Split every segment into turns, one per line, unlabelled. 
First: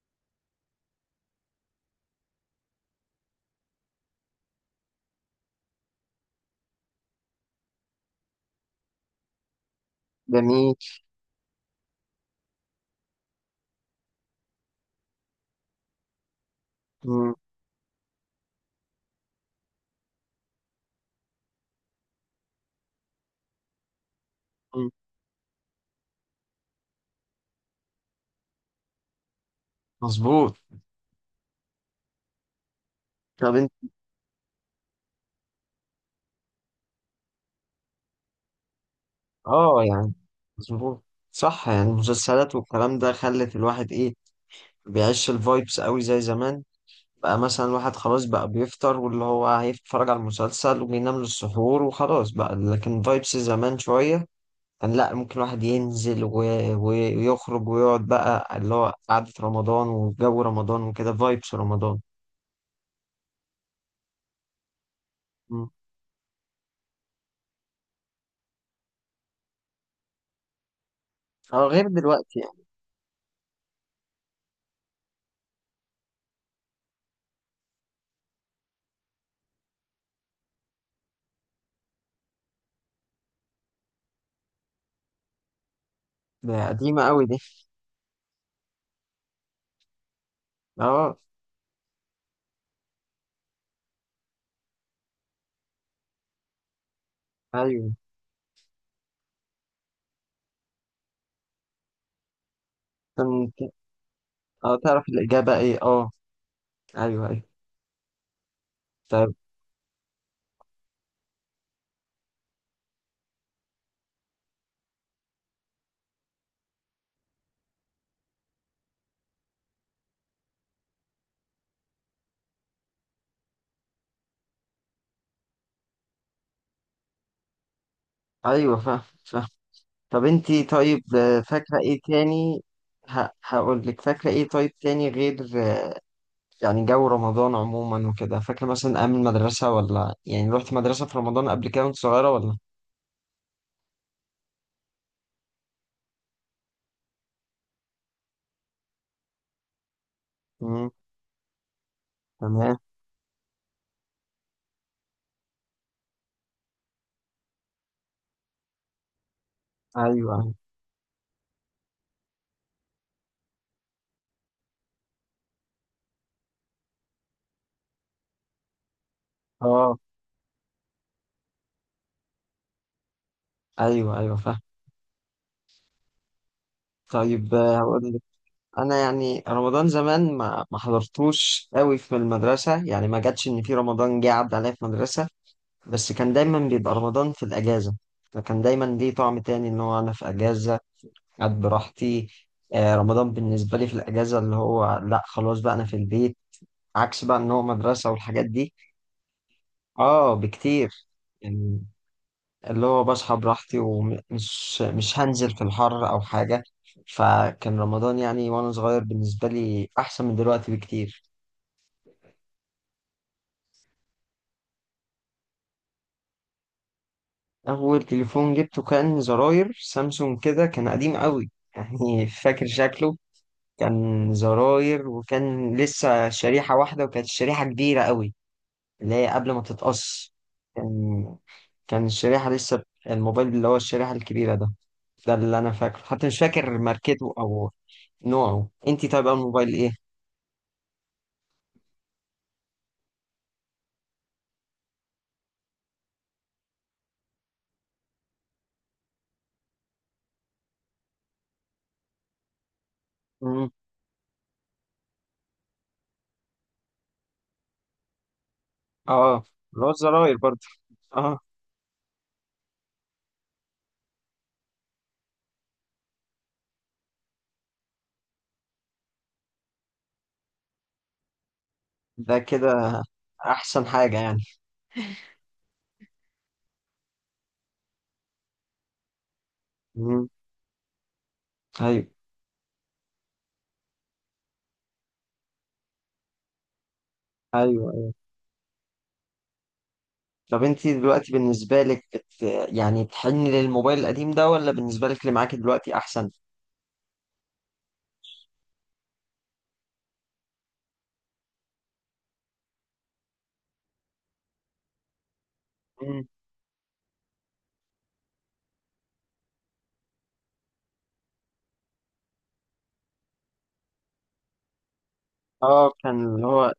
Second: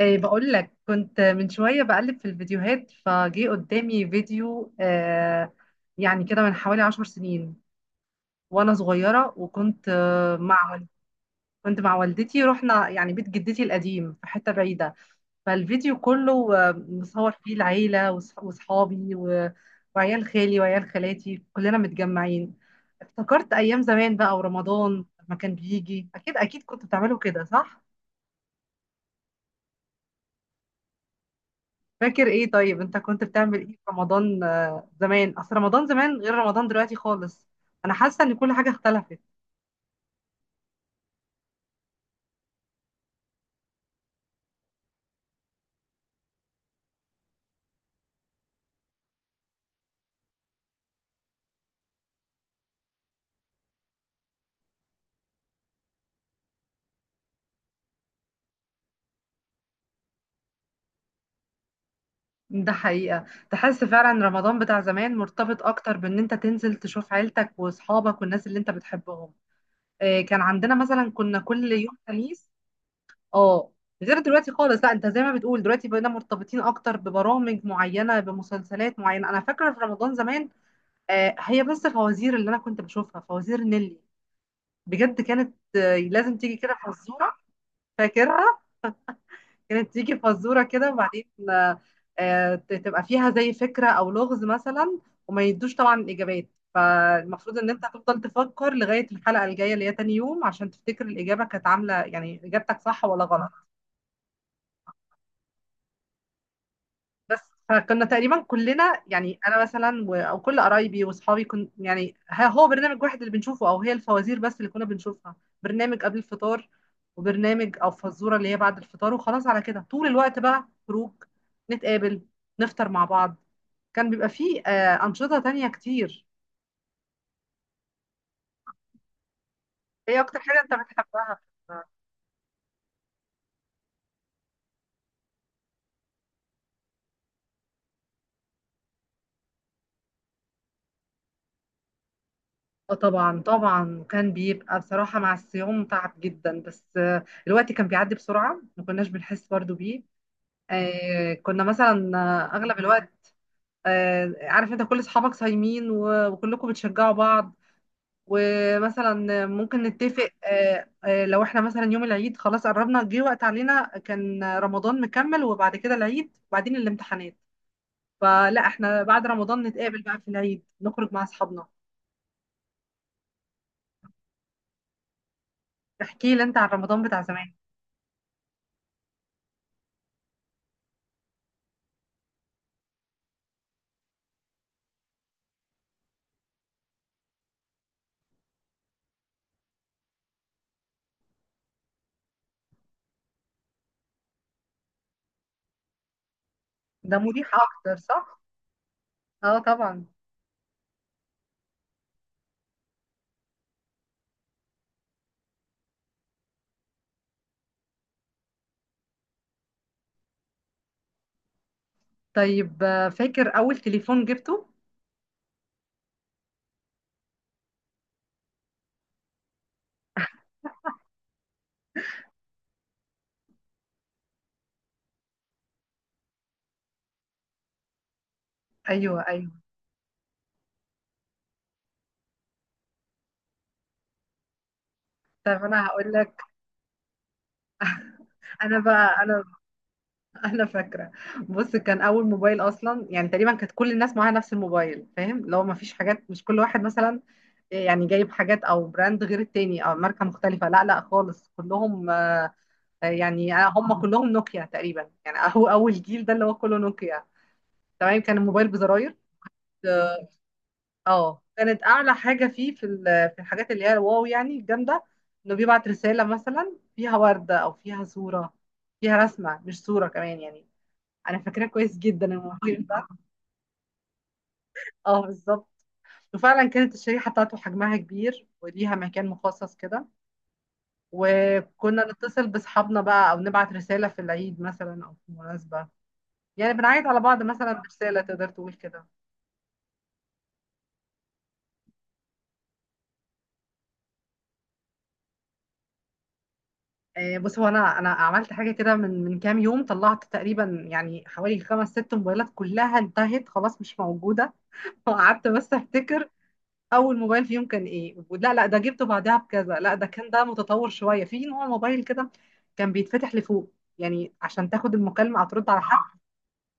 ايه، بقول لك كنت من شوية بقلب في الفيديوهات فجي قدامي فيديو يعني كده من حوالي 10 سنين وانا صغيرة، وكنت
جميل.
كنت مع والدتي، رحنا يعني بيت جدتي القديم في حتة بعيدة. فالفيديو كله مصور
مم.
فيه العيلة وصحابي وعيال خالي وعيال خالاتي كلنا متجمعين. افتكرت ايام زمان بقى،
مم.
ورمضان لما كان بيجي اكيد كنتوا بتعملوا كده صح؟
مظبوط.
فاكر ايه طيب؟ انت كنت
طب
بتعمل ايه
انت.
في رمضان زمان؟ اصل رمضان زمان غير رمضان دلوقتي خالص. انا حاسه ان كل حاجه اختلفت.
اه، يعني مظبوط. صح، يعني المسلسلات والكلام ده خلت الواحد ايه بيعيش الفايبس قوي زي زمان. بقى مثلا الواحد خلاص بقى بيفطر، واللي هو هيتفرج على المسلسل وبينام للسحور وخلاص بقى، لكن فايبس زمان شوية. كان لا ممكن الواحد ينزل ويخرج ويقعد بقى اللي هو قعدة رمضان وجو رمضان وكده فايبس رمضان.
ده حقيقه، تحس فعلا رمضان بتاع زمان مرتبط
مم.
اكتر بان انت تنزل تشوف عيلتك واصحابك والناس اللي انت بتحبهم. كان عندنا مثلا كنا
اه،
كل
غير
يوم
دلوقتي
خميس.
يعني.
اه، غير دلوقتي خالص. لا، انت زي ما بتقول دلوقتي بقينا مرتبطين اكتر ببرامج معينه، بمسلسلات معينه. انا فاكره في رمضان زمان. هي بس الفوازير اللي انا كنت بشوفها فوازير نيلي. بجد كانت، لازم تيجي
ده
كده
قديمة قوي
فزوره.
دي.
فاكرها. كانت تيجي فزوره كده،
اه.
وبعدين تبقى فيها زي فكره او لغز مثلا. وما يدوش طبعا الاجابات. فالمفروض ان انت
ايوه
هتفضل تفكر لغايه الحلقه الجايه اللي هي تاني يوم عشان تفتكر الاجابه كانت عامله، يعني اجابتك صح ولا غلط.
كان. اه، تعرف الإجابة ايه؟ اه. ايوه
بس.
ايوه.
فكنا تقريبا كلنا،
طب.
يعني انا مثلا او كل قرايبي واصحابي كن، يعني هو برنامج واحد اللي بنشوفه، او هي الفوازير بس اللي كنا بنشوفها. برنامج قبل الفطار، وبرنامج او فزوره اللي هي بعد الفطار، وخلاص على كده، طول الوقت بقى خروج. نتقابل. نفطر مع بعض. كان بيبقى فيه انشطه تانية كتير.
ايوه فاهم فاهم.
ايه
طب
اكتر حاجه
انتي
انت
طيب،
بتحبها؟
فاكرة ايه تاني؟ هقول لك فاكرة ايه طيب تاني غير آه، يعني جو رمضان عموما وكده، فاكرة مثلا أيام المدرسة، ولا يعني رحت مدرسة في رمضان قبل كده وانت صغيرة ولا؟
اه طبعا طبعا، كان بيبقى بصراحة مع الصيام تعب جدا، بس الوقت كان بيعدي بسرعة ما كناش بنحس برضو بيه.
مم.
كنا مثلا اغلب
تمام.
الوقت. عارف انت كل اصحابك صايمين وكلكم بتشجعوا بعض. ومثلا ممكن نتفق،
ايوه. أيوه.
لو احنا مثلا يوم العيد خلاص قربنا، جه وقت علينا كان رمضان مكمل وبعد كده العيد وبعدين الامتحانات. فلا، احنا بعد رمضان
اه.
نتقابل بقى في العيد، نخرج مع اصحابنا.
ايوه ايوه فاهم.
احكي لي انت عن رمضان بتاع زمان.
طيب، هقول لك. انا يعني رمضان زمان ما حضرتوش قوي في المدرسة، يعني ما جاتش ان في رمضان جه عدى عليا في مدرسة. بس كان دايما بيبقى رمضان في الأجازة. فكان دايما ليه طعم تاني إن هو أنا في أجازة، قاعد براحتي. رمضان بالنسبة لي في الأجازة اللي هو لأ خلاص بقى أنا في البيت،
ده
عكس بقى إن
مريح
هو
اكتر
مدرسة
صح؟
والحاجات دي.
اه طبعا.
آه، بكتير. يعني، اللي هو بصحى براحتي ومش مش هنزل في الحر أو حاجة. فكان رمضان يعني وأنا صغير بالنسبة لي أحسن من دلوقتي بكتير.
طيب فاكر اول تليفون جبته؟
أول تليفون جبته كان زراير سامسونج كده، كان قديم قوي. يعني فاكر شكله. كان زراير، وكان لسه شريحة واحدة، وكانت الشريحة كبيرة قوي، اللي
ايوه،
هي
ايوه.
قبل ما تتقص. كان كان الشريحة لسه. الموبايل اللي هو الشريحة الكبيرة ده. ده
طب
اللي أنا
انا
فاكره،
هقول
حتى مش
لك.
فاكر ماركته أو نوعه.
انا بقى،
أنتي طيب أول
انا
موبايل إيه؟
انا فاكره. بص، كان اول موبايل اصلا يعني تقريبا كانت كل الناس معاها نفس الموبايل، فاهم؟ لو ما فيش حاجات، مش كل واحد مثلا يعني جايب حاجات او براند غير التاني او ماركه مختلفه. لا لا، خالص كلهم يعني
مم.
هم كلهم نوكيا تقريبا، يعني هو اول جيل ده اللي هو كله نوكيا. تمام. كان الموبايل بزراير.
آه، اللي هو
اه.
الزراير برضه. آه.
كانت اعلى حاجه فيه في في الحاجات اللي هي الواو، يعني الجامده. انه بيبعت رساله مثلا فيها ورده، او فيها صوره، فيها رسمه مش صوره كمان يعني. انا فاكراه كويس جدا
ده
الموضوع
كده
ده.
أحسن حاجة يعني.
اه، بالظبط. وفعلا كانت الشريحه بتاعته حجمها كبير، وليها مكان مخصص كده.
مم.
وكنا
أيوه.
نتصل باصحابنا بقى، او نبعت رساله في العيد مثلا او في مناسبه. يعني بنعيد على بعض مثلا
أيوه أيوه.
برساله، تقدر تقول كده.
طب أنتي دلوقتي بالنسبة لك يعني بتحني للموبايل القديم ده، ولا بالنسبة لك اللي معاكي دلوقتي أحسن؟
بص، هو انا عملت حاجه كده من كام يوم، طلعت تقريبا يعني حوالي خمس ست موبايلات كلها انتهت خلاص مش موجوده. وقعدت بس افتكر اول موبايل فيهم كان ايه. لا لا، ده جبته بعدها بكذا. لا، ده كان، ده متطور شويه في نوع موبايل كده. كان بيتفتح لفوق يعني عشان تاخد المكالمه او ترد على
اه،
حد.
كان اللي هو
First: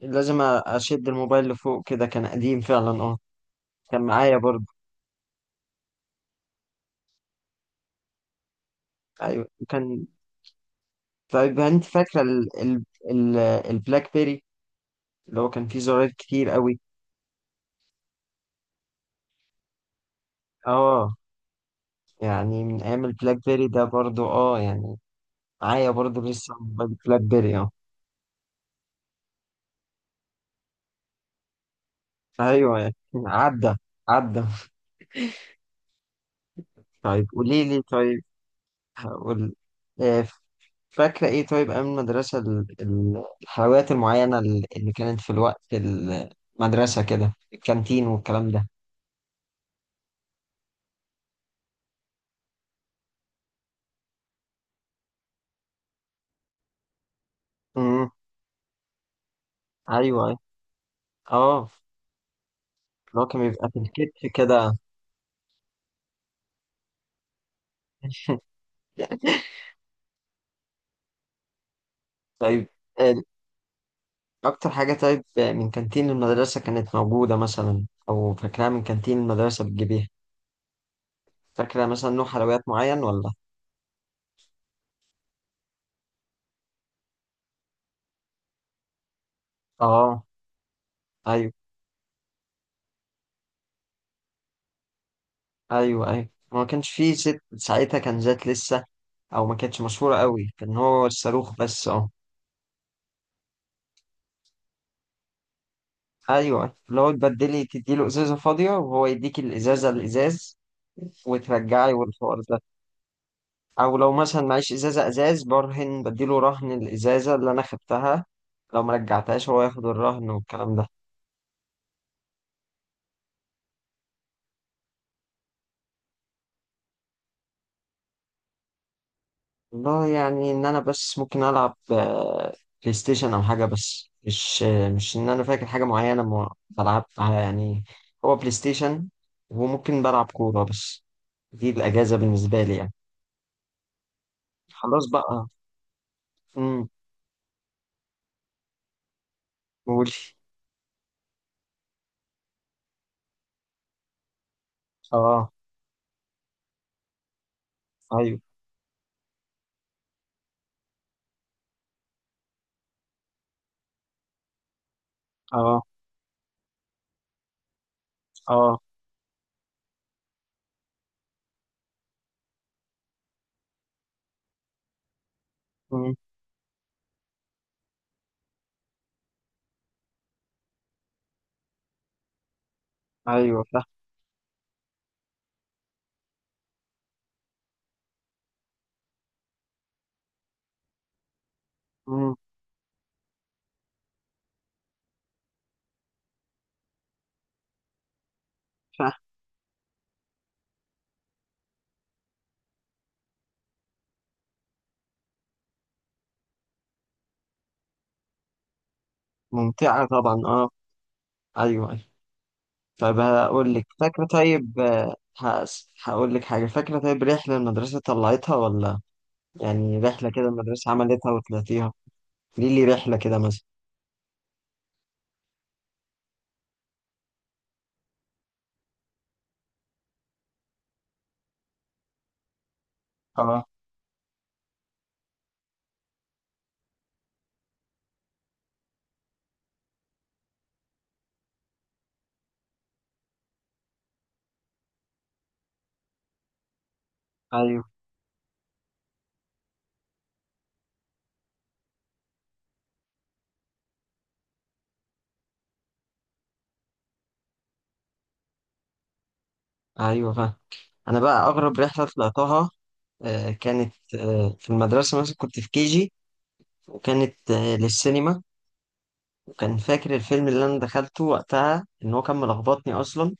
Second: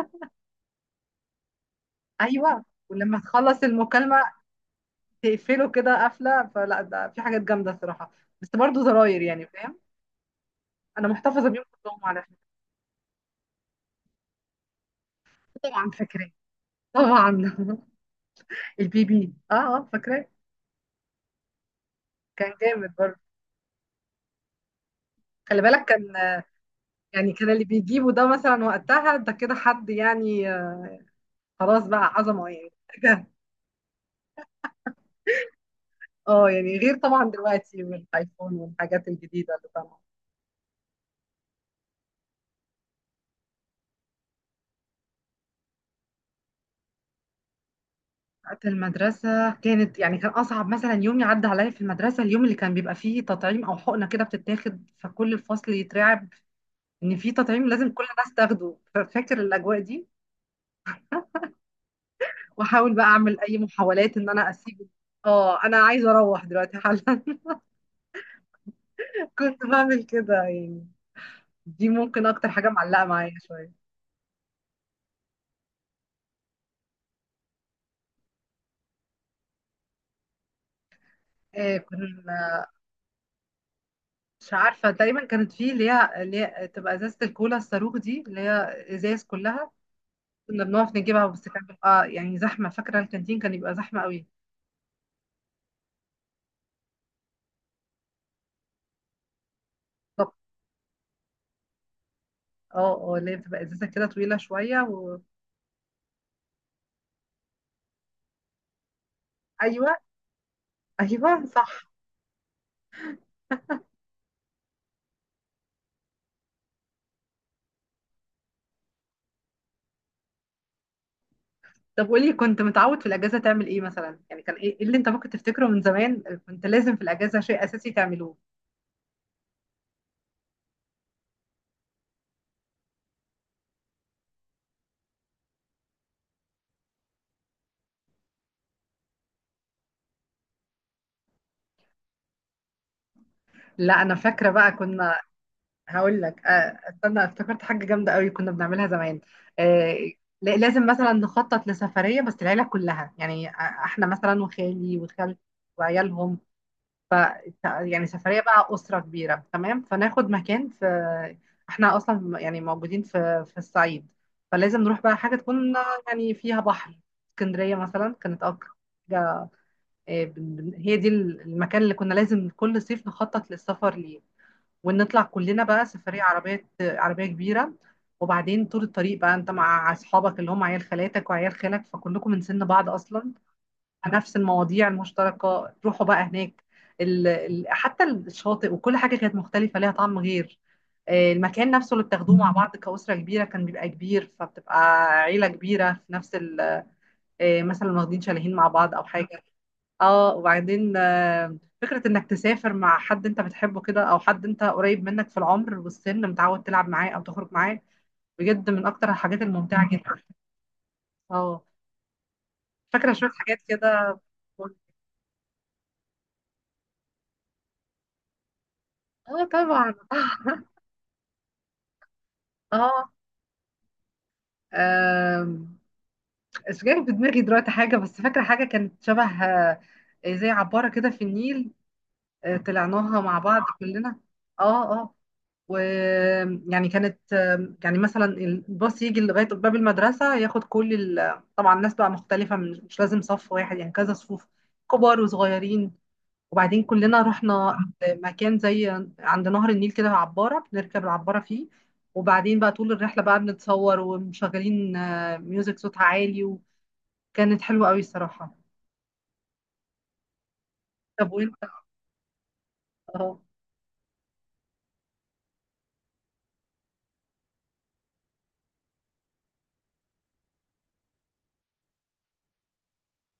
لازم اشد الموبايل لفوق كده، كان قديم
ايوه،
فعلا اه.
ولما تخلص
كان
المكالمه
معايا برضه.
تقفله كده قفله. فلا، ده في حاجات جامده صراحه. بس برضه زراير يعني،
ايوه
فاهم.
كان.
انا محتفظه
طيب
بيهم
انت
كلهم على
فاكره
فكره.
ال... البلاك بيري اللي هو كان فيه
طبعا
زراير
فاكراه.
كتير قوي.
طبعا. البي بي، اه اه فاكراه.
اه،
كان
يعني من
جامد
ايام
برضه.
البلاك بيري ده برضه اه يعني.
خلي بالك،
معايا
كان
برضه لسه موبايل بلاك
يعني كان
بيري
اللي
اه.
بيجيبه ده مثلا وقتها ده كده حد يعني خلاص بقى عظمه يعني.
ايوه، يعني عدى عدى.
اه يعني، غير
طيب
طبعا
قولي لي
دلوقتي،
طيب.
والايفون والحاجات
هقول.
الجديده اللي طبعا.
آه، فاكرة إيه طيب أيام المدرسة الحلويات المعينة اللي كانت في الوقت المدرسة كده، الكانتين والكلام
بتاعت
ده.
المدرسة كانت يعني، كان أصعب مثلا يوم يعدي عليا في المدرسة اليوم اللي كان بيبقى فيه تطعيم أو حقنة كده بتتاخد. فكل الفصل يترعب إن في تطعيم لازم كل
امم
الناس تاخده. ففاكر الأجواء
أيوه
دي،
أيوة. أه.
وأحاول بقى
اللي هو
أعمل
كان
أي
بيبقى في
محاولات إن
الكتف
أنا
كده.
أسيب. أنا عايزة أروح دلوقتي حالا. كنت بعمل كده يعني. دي ممكن أكتر حاجة
طيب،
معلقة
آه،
معايا شوية.
أكتر حاجة طيب من كانتين المدرسة كانت موجودة مثلا، أو فاكراها من كانتين المدرسة بتجيبيها؟ فاكرة مثلا
كنا،
نوع حلويات معين ولا؟
مش عارفة، تقريبا كانت في اللي هي تبقى ازازة الكولا الصاروخ دي اللي هي ازاز كلها.
أه.
كنا بنقف نجيبها بس
أيوه
كان بيبقى يعني زحمة. فاكرة الكانتين كان يبقى زحمة قوي.
أيوه أيوه، ما كانش فيه زيت ساعتها، كان زيت لسه، او ما كانتش مشهوره
طب.
قوي، كان هو الصاروخ بس اه.
اه. اه، اللي هي بتبقى ازازة كده طويلة شوية و.
ايوه، اللي هو تبدلي تديله ازازه فاضيه، وهو يديك
ايوه
الازازه الازاز،
ايوه صح.
وترجعي والحوار ده. او لو مثلا معيش ازازه ازاز برهن بديله، رهن الازازه اللي انا خدتها، لو ما رجعتهاش هو ياخد الرهن والكلام ده.
طب قولي، كنت متعود في الاجازة تعمل ايه مثلا؟ يعني كان ايه، اللي انت ممكن تفتكره من زمان كنت لازم في الاجازة شيء اساسي تعملوه؟
والله يعني، ان انا بس ممكن العب بلاي ستيشن او حاجه، بس مش ان انا فاكر حاجه معينه ما بلعبها يعني. هو بلاي ستيشن، وممكن بلعب كوره بس. دي الاجازه بالنسبه لي يعني.
لا، انا فاكرة بقى
خلاص
كنا.
بقى.
هقول لك
امم
استنى، افتكرت حاجة جامدة قوي كنا بنعملها زمان. آه،
قولي.
لازم مثلا نخطط لسفرية بس العيلة كلها يعني احنا مثلا، وخالي وخالتي
اه.
وعيالهم. ف يعني
ايوه.
سفرية بقى أسرة كبيرة، تمام. فناخد مكان في، احنا أصلا يعني موجودين في الصعيد. فلازم نروح بقى حاجة تكون
اه.
يعني فيها بحر. اسكندرية مثلا كانت أكتر
اه.
حاجة. هي دي المكان اللي كنا لازم كل صيف نخطط للسفر ليه. ونطلع كلنا بقى
امم
سفرية عربية عربية كبيرة. وبعدين طول الطريق بقى انت مع اصحابك اللي هم عيال خالاتك وعيال خالك، فكلكم من سن بعض اصلا.
ايوه فاهم.
نفس المواضيع المشتركة، تروحوا بقى هناك. حتى الشاطئ وكل حاجة كانت مختلفة ليها طعم غير، المكان نفسه اللي بتاخدوه
امم
مع بعض كأسرة كبيرة كان بيبقى كبير، فبتبقى عيلة كبيرة في نفس مثلا واخدين شاليهين مع بعض او
فاهم.
حاجة. اه، وبعدين فكرة انك تسافر مع حد انت بتحبه كده، او حد انت قريب منك في العمر والسن متعود تلعب معاه او تخرج معاه، بجد من اكتر الحاجات الممتعة
ممتعة
جدا.
طبعا اه.
اه.
ايوه ايوه.
فاكرة
طيب
شوية حاجات
هقول لك
كده.
فاكرة طيب هقول لك حاجة، فاكرة طيب رحلة المدرسة طلعتها ولا؟
اه طبعا.
يعني رحلة كده المدرسة عملتها وطلعتيها؟ ليه لي
اه،
رحلة كده مثلا.
آم، مش جاي في دماغي دلوقتي حاجة، بس فاكرة حاجة كانت شبه زي عبارة كده في النيل. طلعناها مع بعض
اه.
كلنا. اه اه. ويعني كانت يعني مثلا الباص يجي لغاية باب المدرسة، ياخد كل طبعا ناس بقى مختلفة، مش لازم صف واحد، يعني كذا صفوف، كبار وصغيرين. وبعدين كلنا رحنا
ايوه
مكان زي عند نهر النيل، كده عبارة بنركب العبارة فيه. وبعدين بقى طول الرحلة بقى بنتصور، ومشغلين ميوزك صوتها عالي. وكانت حلوة قوي الصراحة.
ايوه فاهم. انا
طب
بقى
وانت؟
اغرب رحلة طلعتها،
اه.
آه، كانت آه، في المدرسة مثلا كنت في كيجي، وكانت للسينما. كان فاكر الفيلم اللي انا دخلته وقتها ان هو كان ملخبطني اصلا،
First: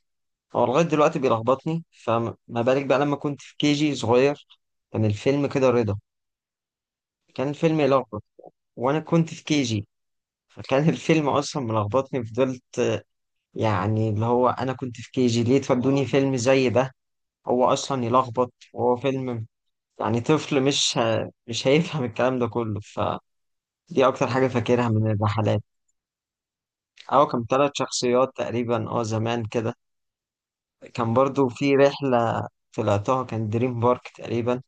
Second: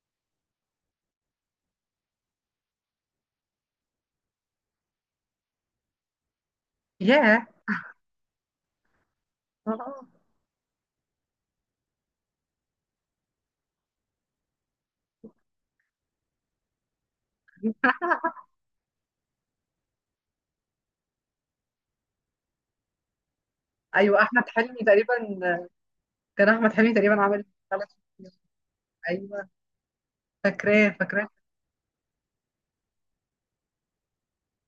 هو لغايه دلوقتي بيلخبطني، فما بالك بقى لما كنت في كي جي صغير. كان الفيلم كده رضا،
ياه.
كان فيلم يلخبط، وانا كنت في كي جي.
آه.
فكان الفيلم اصلا ملخبطني، فضلت يعني اللي هو انا كنت في كي جي ليه تودوني فيلم زي ده؟ هو اصلا يلخبط، وهو فيلم يعني طفل مش هيفهم الكلام ده كله، فدي
ايوه،
اكتر
احمد
حاجه
حلمي
فاكرها من
تقريبا.
الرحلات.
كان احمد حلمي تقريبا
اه
عمل
كان ثلاث
ثلاث.
شخصيات تقريبا اه زمان
ايوه،
كده.
فاكراه
كان
فاكراه.
برضو في رحلة طلعتها، كان دريم بارك تقريبا.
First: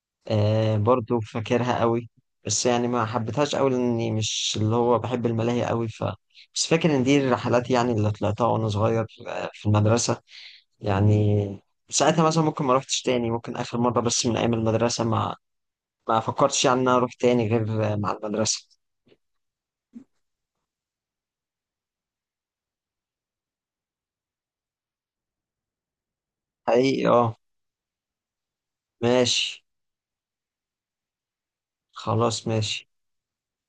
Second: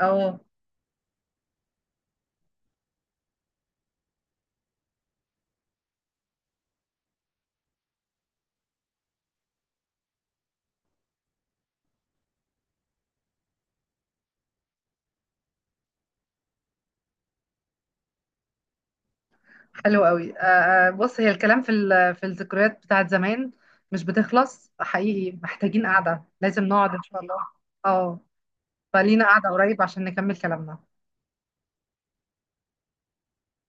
اه،
برضو فاكرها قوي، بس يعني ما حبيتهاش قوي لاني مش اللي هو بحب الملاهي قوي بس فاكر ان دي الرحلات يعني اللي طلعتها وانا صغير في المدرسة يعني. ساعتها مثلا ممكن ما روحتش تاني، ممكن اخر مرة بس من ايام المدرسة ما فكرتش يعني ان انا اروح تاني غير مع المدرسة.
حلو قوي. بص، هي الكلام في في الذكريات بتاعت زمان مش بتخلص حقيقي، محتاجين قعدة لازم نقعد ان
حقيقي
شاء الله.
اه.
اه. فلينا قعدة
ماشي.
قريب عشان نكمل كلامنا.
خلاص ماشي.